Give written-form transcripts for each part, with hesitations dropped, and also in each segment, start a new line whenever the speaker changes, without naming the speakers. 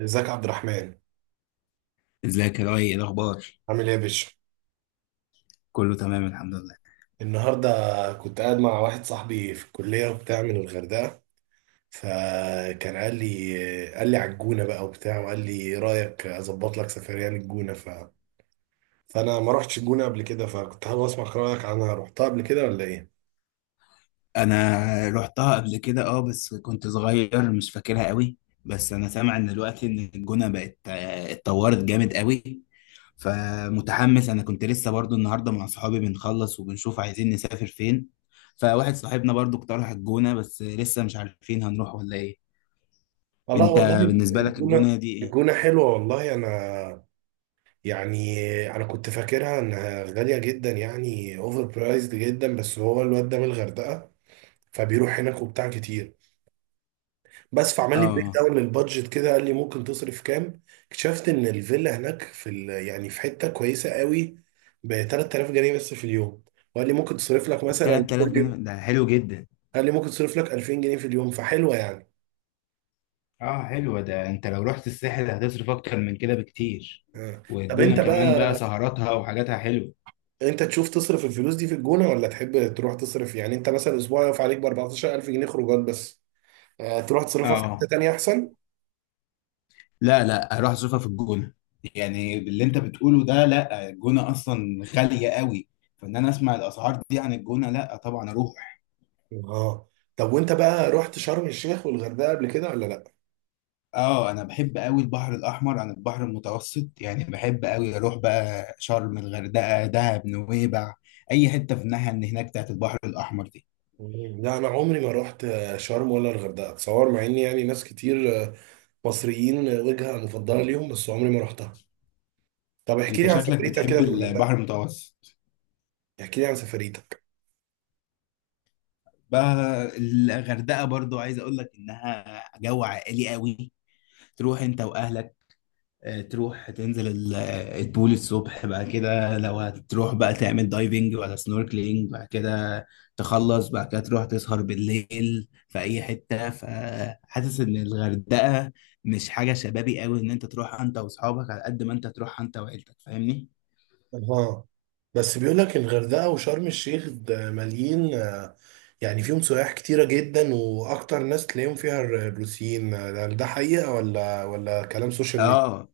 ازيك يا عبد الرحمن.
ازيك يا لؤي، ايه الاخبار؟
عامل ايه يا باشا؟
كله تمام الحمد لله.
النهارده كنت قاعد مع واحد صاحبي في الكليه وبتاع من الغردقه، فكان قال لي على الجونه بقى وبتاع، وقال لي ايه رايك اظبط لك سفريه للجونه فانا ما رحتش الجونه قبل كده، فكنت حابب اسمع رايك عنها، رحتها قبل كده ولا ايه؟
انا رحتها قبل كده اه بس كنت صغير مش فاكرها قوي. بس انا سامع ان دلوقتي ان الجونه بقت اتطورت جامد قوي. فمتحمس، انا كنت لسه برضو النهارده مع صحابي بنخلص وبنشوف عايزين نسافر فين. فواحد صاحبنا برضو اقترح الجونه بس لسه مش عارفين هنروح ولا ايه.
والله
انت
والله
بالنسبه لك
الجونه،
الجونه دي ايه؟
الجونه حلوه والله. انا يعني انا كنت فاكرها انها غاليه جدا، يعني اوفر برايزد جدا، بس هو الواد ده من الغردقه فبيروح هناك وبتاع كتير، بس فعمل لي بريك
اه،
داون للبادجت كده، قال لي ممكن تصرف كام. اكتشفت ان الفيلا هناك يعني في حته كويسه قوي ب 3000 جنيه بس في اليوم، وقال لي ممكن تصرف لك مثلا
3000
كل
جنيه
يوم،
ده حلو جدا.
قال لي ممكن تصرف لك 2000 جنيه في اليوم، فحلوه يعني.
اه حلوة، ده انت لو رحت الساحل هتصرف اكتر من كده بكتير.
آه. طب
والجونة
انت
كمان بقى
بقى،
سهراتها وحاجاتها حلوة.
انت تشوف تصرف الفلوس دي في الجونه ولا تحب تروح تصرف، يعني انت مثلا اسبوع يقف عليك ب 14000 جنيه خروجات بس. آه. تروح تصرفها في حته
اه
تانيه احسن.
لا لا، هروح اصرفها في الجونة. يعني اللي انت بتقوله ده لا، الجونة اصلا غالية قوي. فان انا اسمع الاسعار دي عن الجونة لا طبعا اروح.
اه. طب وانت بقى رحت شرم الشيخ والغردقه قبل كده ولا لا؟
اه انا بحب قوي البحر الاحمر عن البحر المتوسط، يعني بحب قوي اروح بقى شرم، الغردقة، دهب، نويبع، اي حتة في الناحية اللي هناك بتاعت البحر الاحمر دي.
لا، انا عمري ما رحت شرم ولا الغردقه، اتصور، مع ان يعني ناس كتير مصريين وجهه مفضله ليهم، بس عمري ما رحتها. طب احكي
انت
لي عن
شكلك
سفريتك
بتحب
كده في الغردقه،
البحر المتوسط.
احكي لي عن سفريتك.
بقى الغردقه برضو عايز اقول لك انها جو عائلي قوي، تروح انت واهلك. تروح تنزل البول الصبح، بعد كده لو هتروح بقى تعمل دايفنج ولا سنوركلينج. بعد كده تخلص، بعد كده تروح تسهر بالليل في اي حته. فحاسس ان الغردقه مش حاجه شبابي قوي ان انت تروح انت واصحابك، على قد ما انت تروح انت وعيلتك، فاهمني؟
اها. بس بيقول لك الغردقه وشرم الشيخ ده مليين، يعني فيهم سياح كتيره جدا، واكتر ناس تلاقيهم فيها الروسيين، ده ده حقيقه ولا كلام سوشيال ميديا؟
اه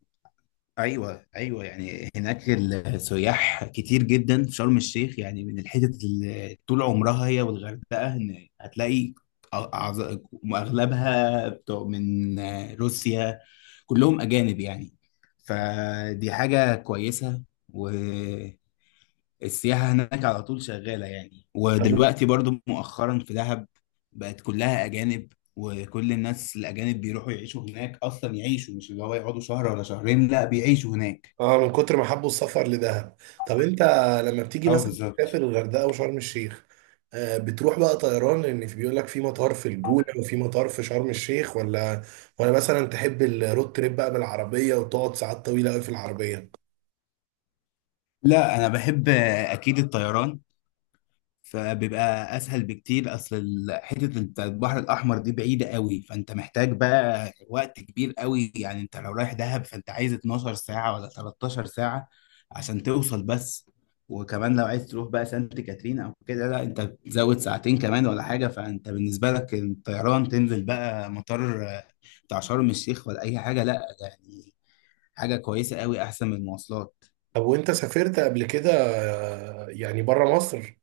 ايوه ايوه، يعني هناك السياح كتير جدا في شرم الشيخ، يعني من الحتت اللي طول عمرها هي والغردقه. إن هتلاقي أعظ- اغلبها بتوع من روسيا، كلهم اجانب يعني. فدي حاجه كويسه، السياحة هناك على طول شغالة. يعني ودلوقتي برضو مؤخرا في دهب بقت كلها أجانب، وكل الناس الأجانب بيروحوا يعيشوا هناك أصلا، يعيشوا مش اللي هو يقعدوا شهر ولا شهرين، لا بيعيشوا هناك.
اه من كتر ما حبوا السفر لدهب. طب انت لما بتيجي
اه
مثلا
بالظبط.
تسافر الغردقه وشرم الشيخ، بتروح بقى طيران، لان في بيقول لك في مطار في الجونه وفي مطار في شرم الشيخ، ولا مثلا تحب الرود تريب بقى بالعربيه وتقعد ساعات طويله قوي في العربيه؟
لا أنا بحب أكيد الطيران، فبيبقى اسهل بكتير. اصل حته انت البحر الاحمر دي بعيده قوي، فانت محتاج بقى وقت كبير قوي. يعني انت لو رايح دهب فانت عايز 12 ساعه ولا 13 ساعه عشان توصل بس. وكمان لو عايز تروح بقى سانت كاترين او كده، لا انت تزود ساعتين كمان ولا حاجه. فانت بالنسبه لك الطيران، تنزل بقى مطار بتاع شرم الشيخ ولا اي حاجه، لا يعني حاجه كويسه قوي احسن من المواصلات.
طب وانت سافرت قبل كده يعني بره مصر؟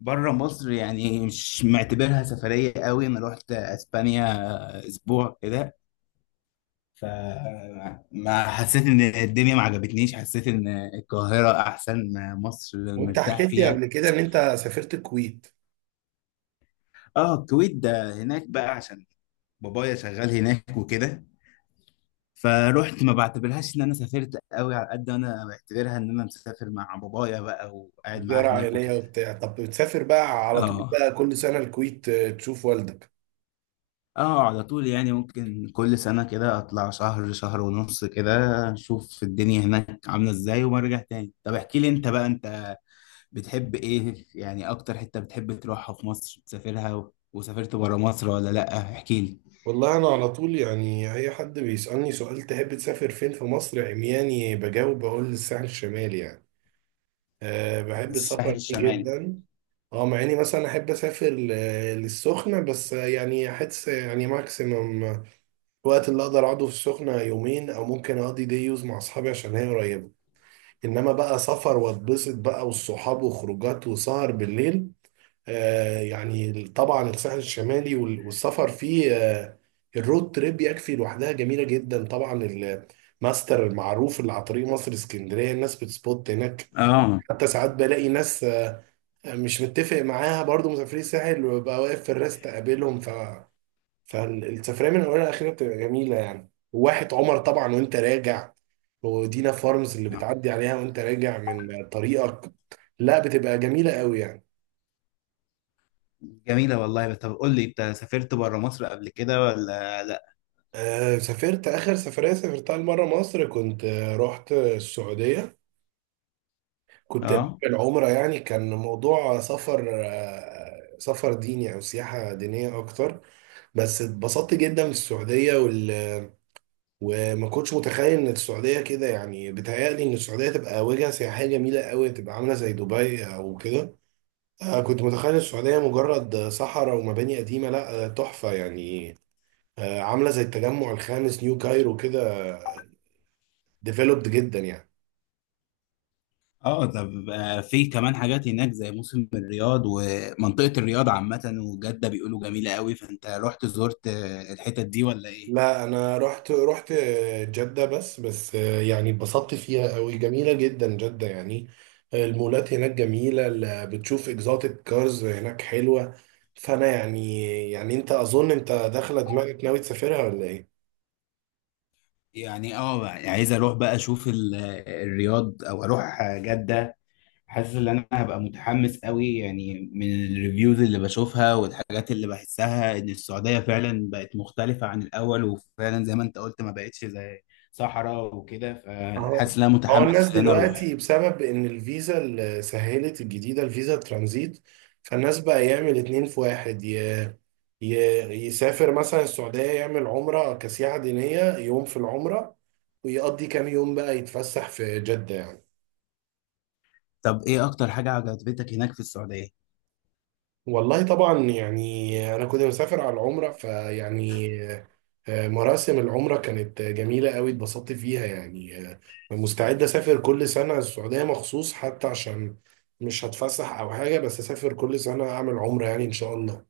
بره مصر، يعني مش معتبرها سفرية قوي. انا رحت اسبانيا اسبوع كده، فما حسيت ان الدنيا، ما عجبتنيش. حسيت ان القاهرة احسن، مصر
وانت
مرتاح
حكيت لي
فيها.
قبل كده ان انت سافرت الكويت،
اه الكويت ده هناك بقى عشان بابايا شغال هناك وكده. فروحت ما بعتبرهاش ان انا سافرت قوي، على قد ما انا بعتبرها ان انا مسافر مع بابايا بقى وقاعد معاه
زياره
هناك
عائليه
وكده.
وبتاع. طب بتسافر بقى على طول
اه.
بقى كل سنه الكويت، تشوف والدك؟
اه على طول، يعني ممكن كل سنة كده اطلع شهر، شهر ونص كده، اشوف الدنيا هناك عاملة ازاي وارجع تاني. طب احكي لي انت بقى، انت بتحب ايه يعني؟ اكتر حتة بتحب تروحها في مصر تسافرها وسافرت برا مصر ولا لا؟ احكي لي.
والله انا على طول يعني اي حد بيسألني سؤال تحب تسافر فين في مصر، عمياني بجاوب بقول الساحل الشمالي. يعني أه بحب
الساحل
السفر فيه
الشمالي.
جدا. اه، مع اني مثلا احب اسافر للسخنة، بس يعني احس يعني ماكسيمم الوقت اللي اقدر اقعده في السخنة يومين، او ممكن اقضي ديوز مع اصحابي عشان هي قريبة. انما بقى سفر واتبسط بقى والصحاب وخروجات وسهر بالليل، يعني طبعا الساحل الشمالي والسفر فيه، الرود تريب يكفي لوحدها جميلة جدا طبعا. الماستر المعروف اللي على طريق مصر اسكندرية، الناس بتسبوت هناك.
اه
حتى ساعات بلاقي ناس مش متفق معاها برضو مسافرين الساحل، وببقى واقف في الراس تقابلهم. فالسفرية من أولها لآخرها بتبقى جميلة يعني، وواحة عمر طبعا وأنت راجع، ودينا فارمز اللي بتعدي عليها وأنت راجع من طريقك، لا بتبقى جميلة قوي يعني.
جميلة والله. طب قول لي، انت سافرت برا مصر قبل كده ولا لا؟
آه سافرت. آخر سفرية سافرتها لمرة مصر كنت رحت السعودية، كنت
اه.
بعمل عمرة. يعني كان موضوع سفر، آه، سفر ديني أو سياحة دينية أكتر. بس اتبسطت جدا في السعودية وما كنتش متخيل إن السعودية كده، يعني بيتهيألي إن السعودية تبقى وجهة سياحية جميلة قوي، تبقى عاملة زي دبي أو كده. آه، كنت متخيل السعودية مجرد صحراء ومباني قديمة، لا تحفة يعني، عاملة زي التجمع الخامس نيو كايرو كده، ديفلوبد جدا يعني.
اه طب في كمان حاجات هناك زي موسم الرياض ومنطقة الرياض عامة وجدة بيقولوا جميلة قوي، فانت رحت زرت الحتت دي ولا ايه؟
لا انا رحت جدة، بس يعني اتبسطت فيها قوي، جميلة جدا جدة يعني. المولات هناك جميلة، بتشوف اكزوتيك كارز هناك حلوة. فانا يعني، يعني انت اظن انت داخلة دماغك ناوي تسافرها ولا ايه؟
يعني اه، عايز اروح بقى اشوف الرياض او اروح جدة. حاسس ان انا هبقى متحمس قوي، يعني من الريفيوز اللي بشوفها والحاجات اللي بحسها ان السعودية فعلا بقت مختلفة عن الاول، وفعلا زي ما انت قلت ما بقتش زي صحراء وكده.
اه.
فحاسس ان انا
هو
متحمس
الناس
ان انا اروح.
دلوقتي بسبب ان الفيزا اللي سهلت الجديدة، الفيزا ترانزيت، فالناس بقى يعمل اتنين في واحد، ي- يسافر مثلا السعودية، يعمل عمرة كسياحة دينية يوم في العمرة، ويقضي كام يوم بقى يتفسح في جدة يعني.
طب ايه اكتر حاجة عجبتك هناك في السعودية؟
والله طبعا يعني أنا كنت مسافر على العمرة، فيعني مراسم العمرة كانت جميلة قوي، اتبسطت فيها يعني. مستعد أسافر كل سنة السعودية مخصوص، حتى عشان مش هتفسح أو حاجة، بس أسافر كل سنة أعمل عمرة يعني إن شاء الله.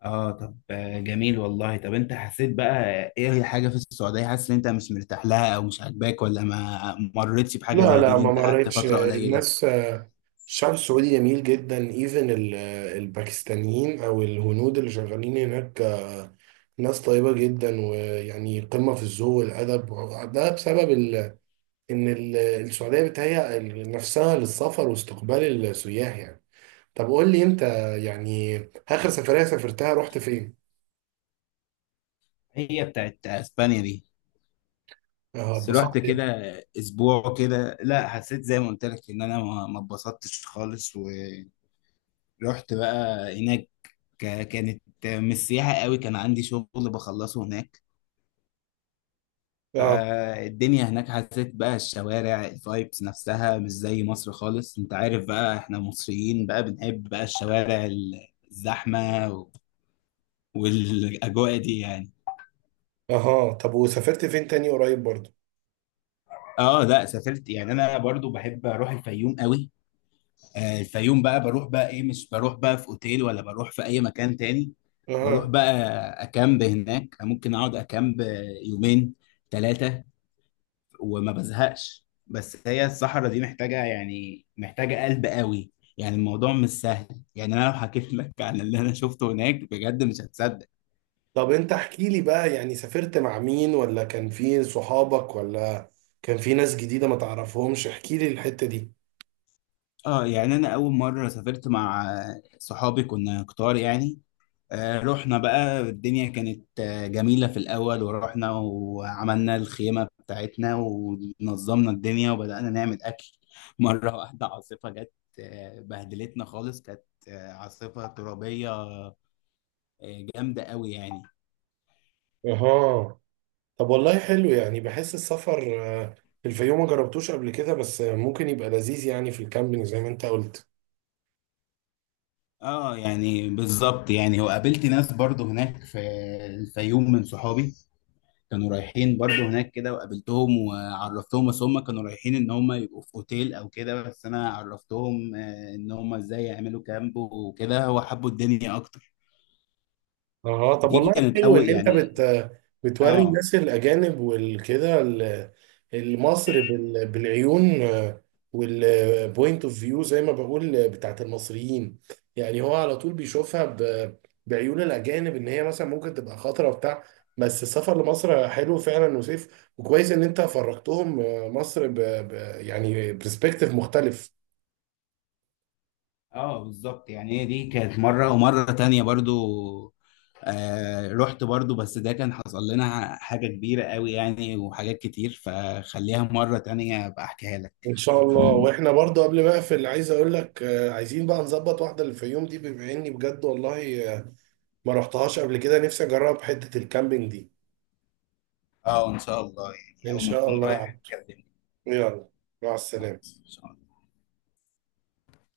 اه طب جميل والله. طب انت حسيت بقى ايه هي حاجة في السعودية حاسس ان انت مش مرتاح لها او مش عاجباك، ولا ما مرتش بحاجة
لا
زي دي
لا،
اللي
ما
انت قعدت
مريتش.
فترة قليلة؟
الناس، الشعب السعودي جميل جدا، ايفن الباكستانيين او الهنود اللي شغالين هناك، ناس طيبة جدا، ويعني قمة في الذوق والأدب. ده بسبب إن السعودية بتهيأ نفسها للسفر واستقبال السياح يعني. طب قول لي أنت، يعني آخر سفرية سافرتها رحت فين؟
هي بتاعت اسبانيا دي.
اه
بس رحت
اتبسطت
كده
يعني.
اسبوع كده، لا حسيت زي ما قلت لك ان انا ما اتبسطتش خالص. ورحت بقى هناك، كانت مش سياحة قوي، كان عندي شغل بخلصه هناك.
اه.
فالدنيا هناك حسيت بقى الشوارع الفايبس نفسها مش زي مصر خالص. انت عارف بقى احنا مصريين بقى بنحب بقى الشوارع، الزحمة و- والاجواء دي يعني.
اها. طب وسافرت فين تاني قريب برضه؟
اه لا سافرت، يعني انا برضو بحب اروح الفيوم قوي. الفيوم بقى بروح بقى ايه، مش بروح بقى في اوتيل ولا بروح في اي مكان تاني، بروح
اها.
بقى اكامب هناك. ممكن اقعد اكامب يومين، ثلاثة، وما بزهقش. بس هي الصحراء دي محتاجة يعني محتاجة قلب قوي، يعني الموضوع مش سهل. يعني انا لو حكيت لك عن اللي انا شفته هناك بجد مش هتصدق.
طب انت احكي لي بقى، يعني سافرت مع مين، ولا كان في صحابك، ولا كان في ناس جديدة ما تعرفهمش؟ احكي لي الحتة دي.
اه يعني انا اول مرة سافرت مع صحابي كنا كتار يعني. رحنا بقى، الدنيا كانت جميلة في الأول. ورحنا وعملنا الخيمة بتاعتنا ونظمنا الدنيا وبدأنا نعمل أكل مرة واحدة عاصفة جت، بهدلتنا خالص. كانت عاصفة ترابية جامدة قوي يعني.
اها. طب والله حلو، يعني بحس السفر في الفيوم ما جربتوش قبل كده، بس ممكن يبقى لذيذ يعني في الكامبينج زي ما انت قلت.
اه يعني بالظبط، يعني وقابلت ناس برضو هناك في الفيوم من صحابي كانوا رايحين برضو هناك كده، وقابلتهم وعرفتهم. بس هم كانوا رايحين ان هم يبقوا في اوتيل او كده، بس انا عرفتهم ان هم ازاي يعملوا كامب وكده، وحبوا الدنيا اكتر.
اه. طب
دي
والله
كانت
حلو
اول
ان انت
يعني.
بتوري
اه
الناس الاجانب والكده، المصر بالعيون والبوينت اوف فيو زي ما بقول بتاعت المصريين. يعني هو على طول بيشوفها بعيون الاجانب ان هي مثلا ممكن تبقى خطره وبتاع، بس السفر لمصر حلو فعلا وسيف، وكويس ان انت فرجتهم مصر ب... يعني برسبكتيف مختلف.
اه بالظبط، يعني هي دي كانت مرة. ومرة تانية برضو آه رحت برضو، بس ده كان حصل لنا حاجة كبيرة قوي يعني وحاجات كتير، فخليها مرة تانية ابقى احكيها لك.
ان شاء الله. واحنا برضه قبل ما اقفل، عايز اقول لك عايزين بقى نظبط واحده للفيوم دي، بما اني بجد والله ما رحتهاش قبل كده، نفسي اجرب حته الكامبينج دي.
اه ان شاء الله، يعني
ان
اول ما
شاء
تكون
الله يا
رايح
عبد.
كلمني.
يلا، مع السلامه.
إن شاء الله.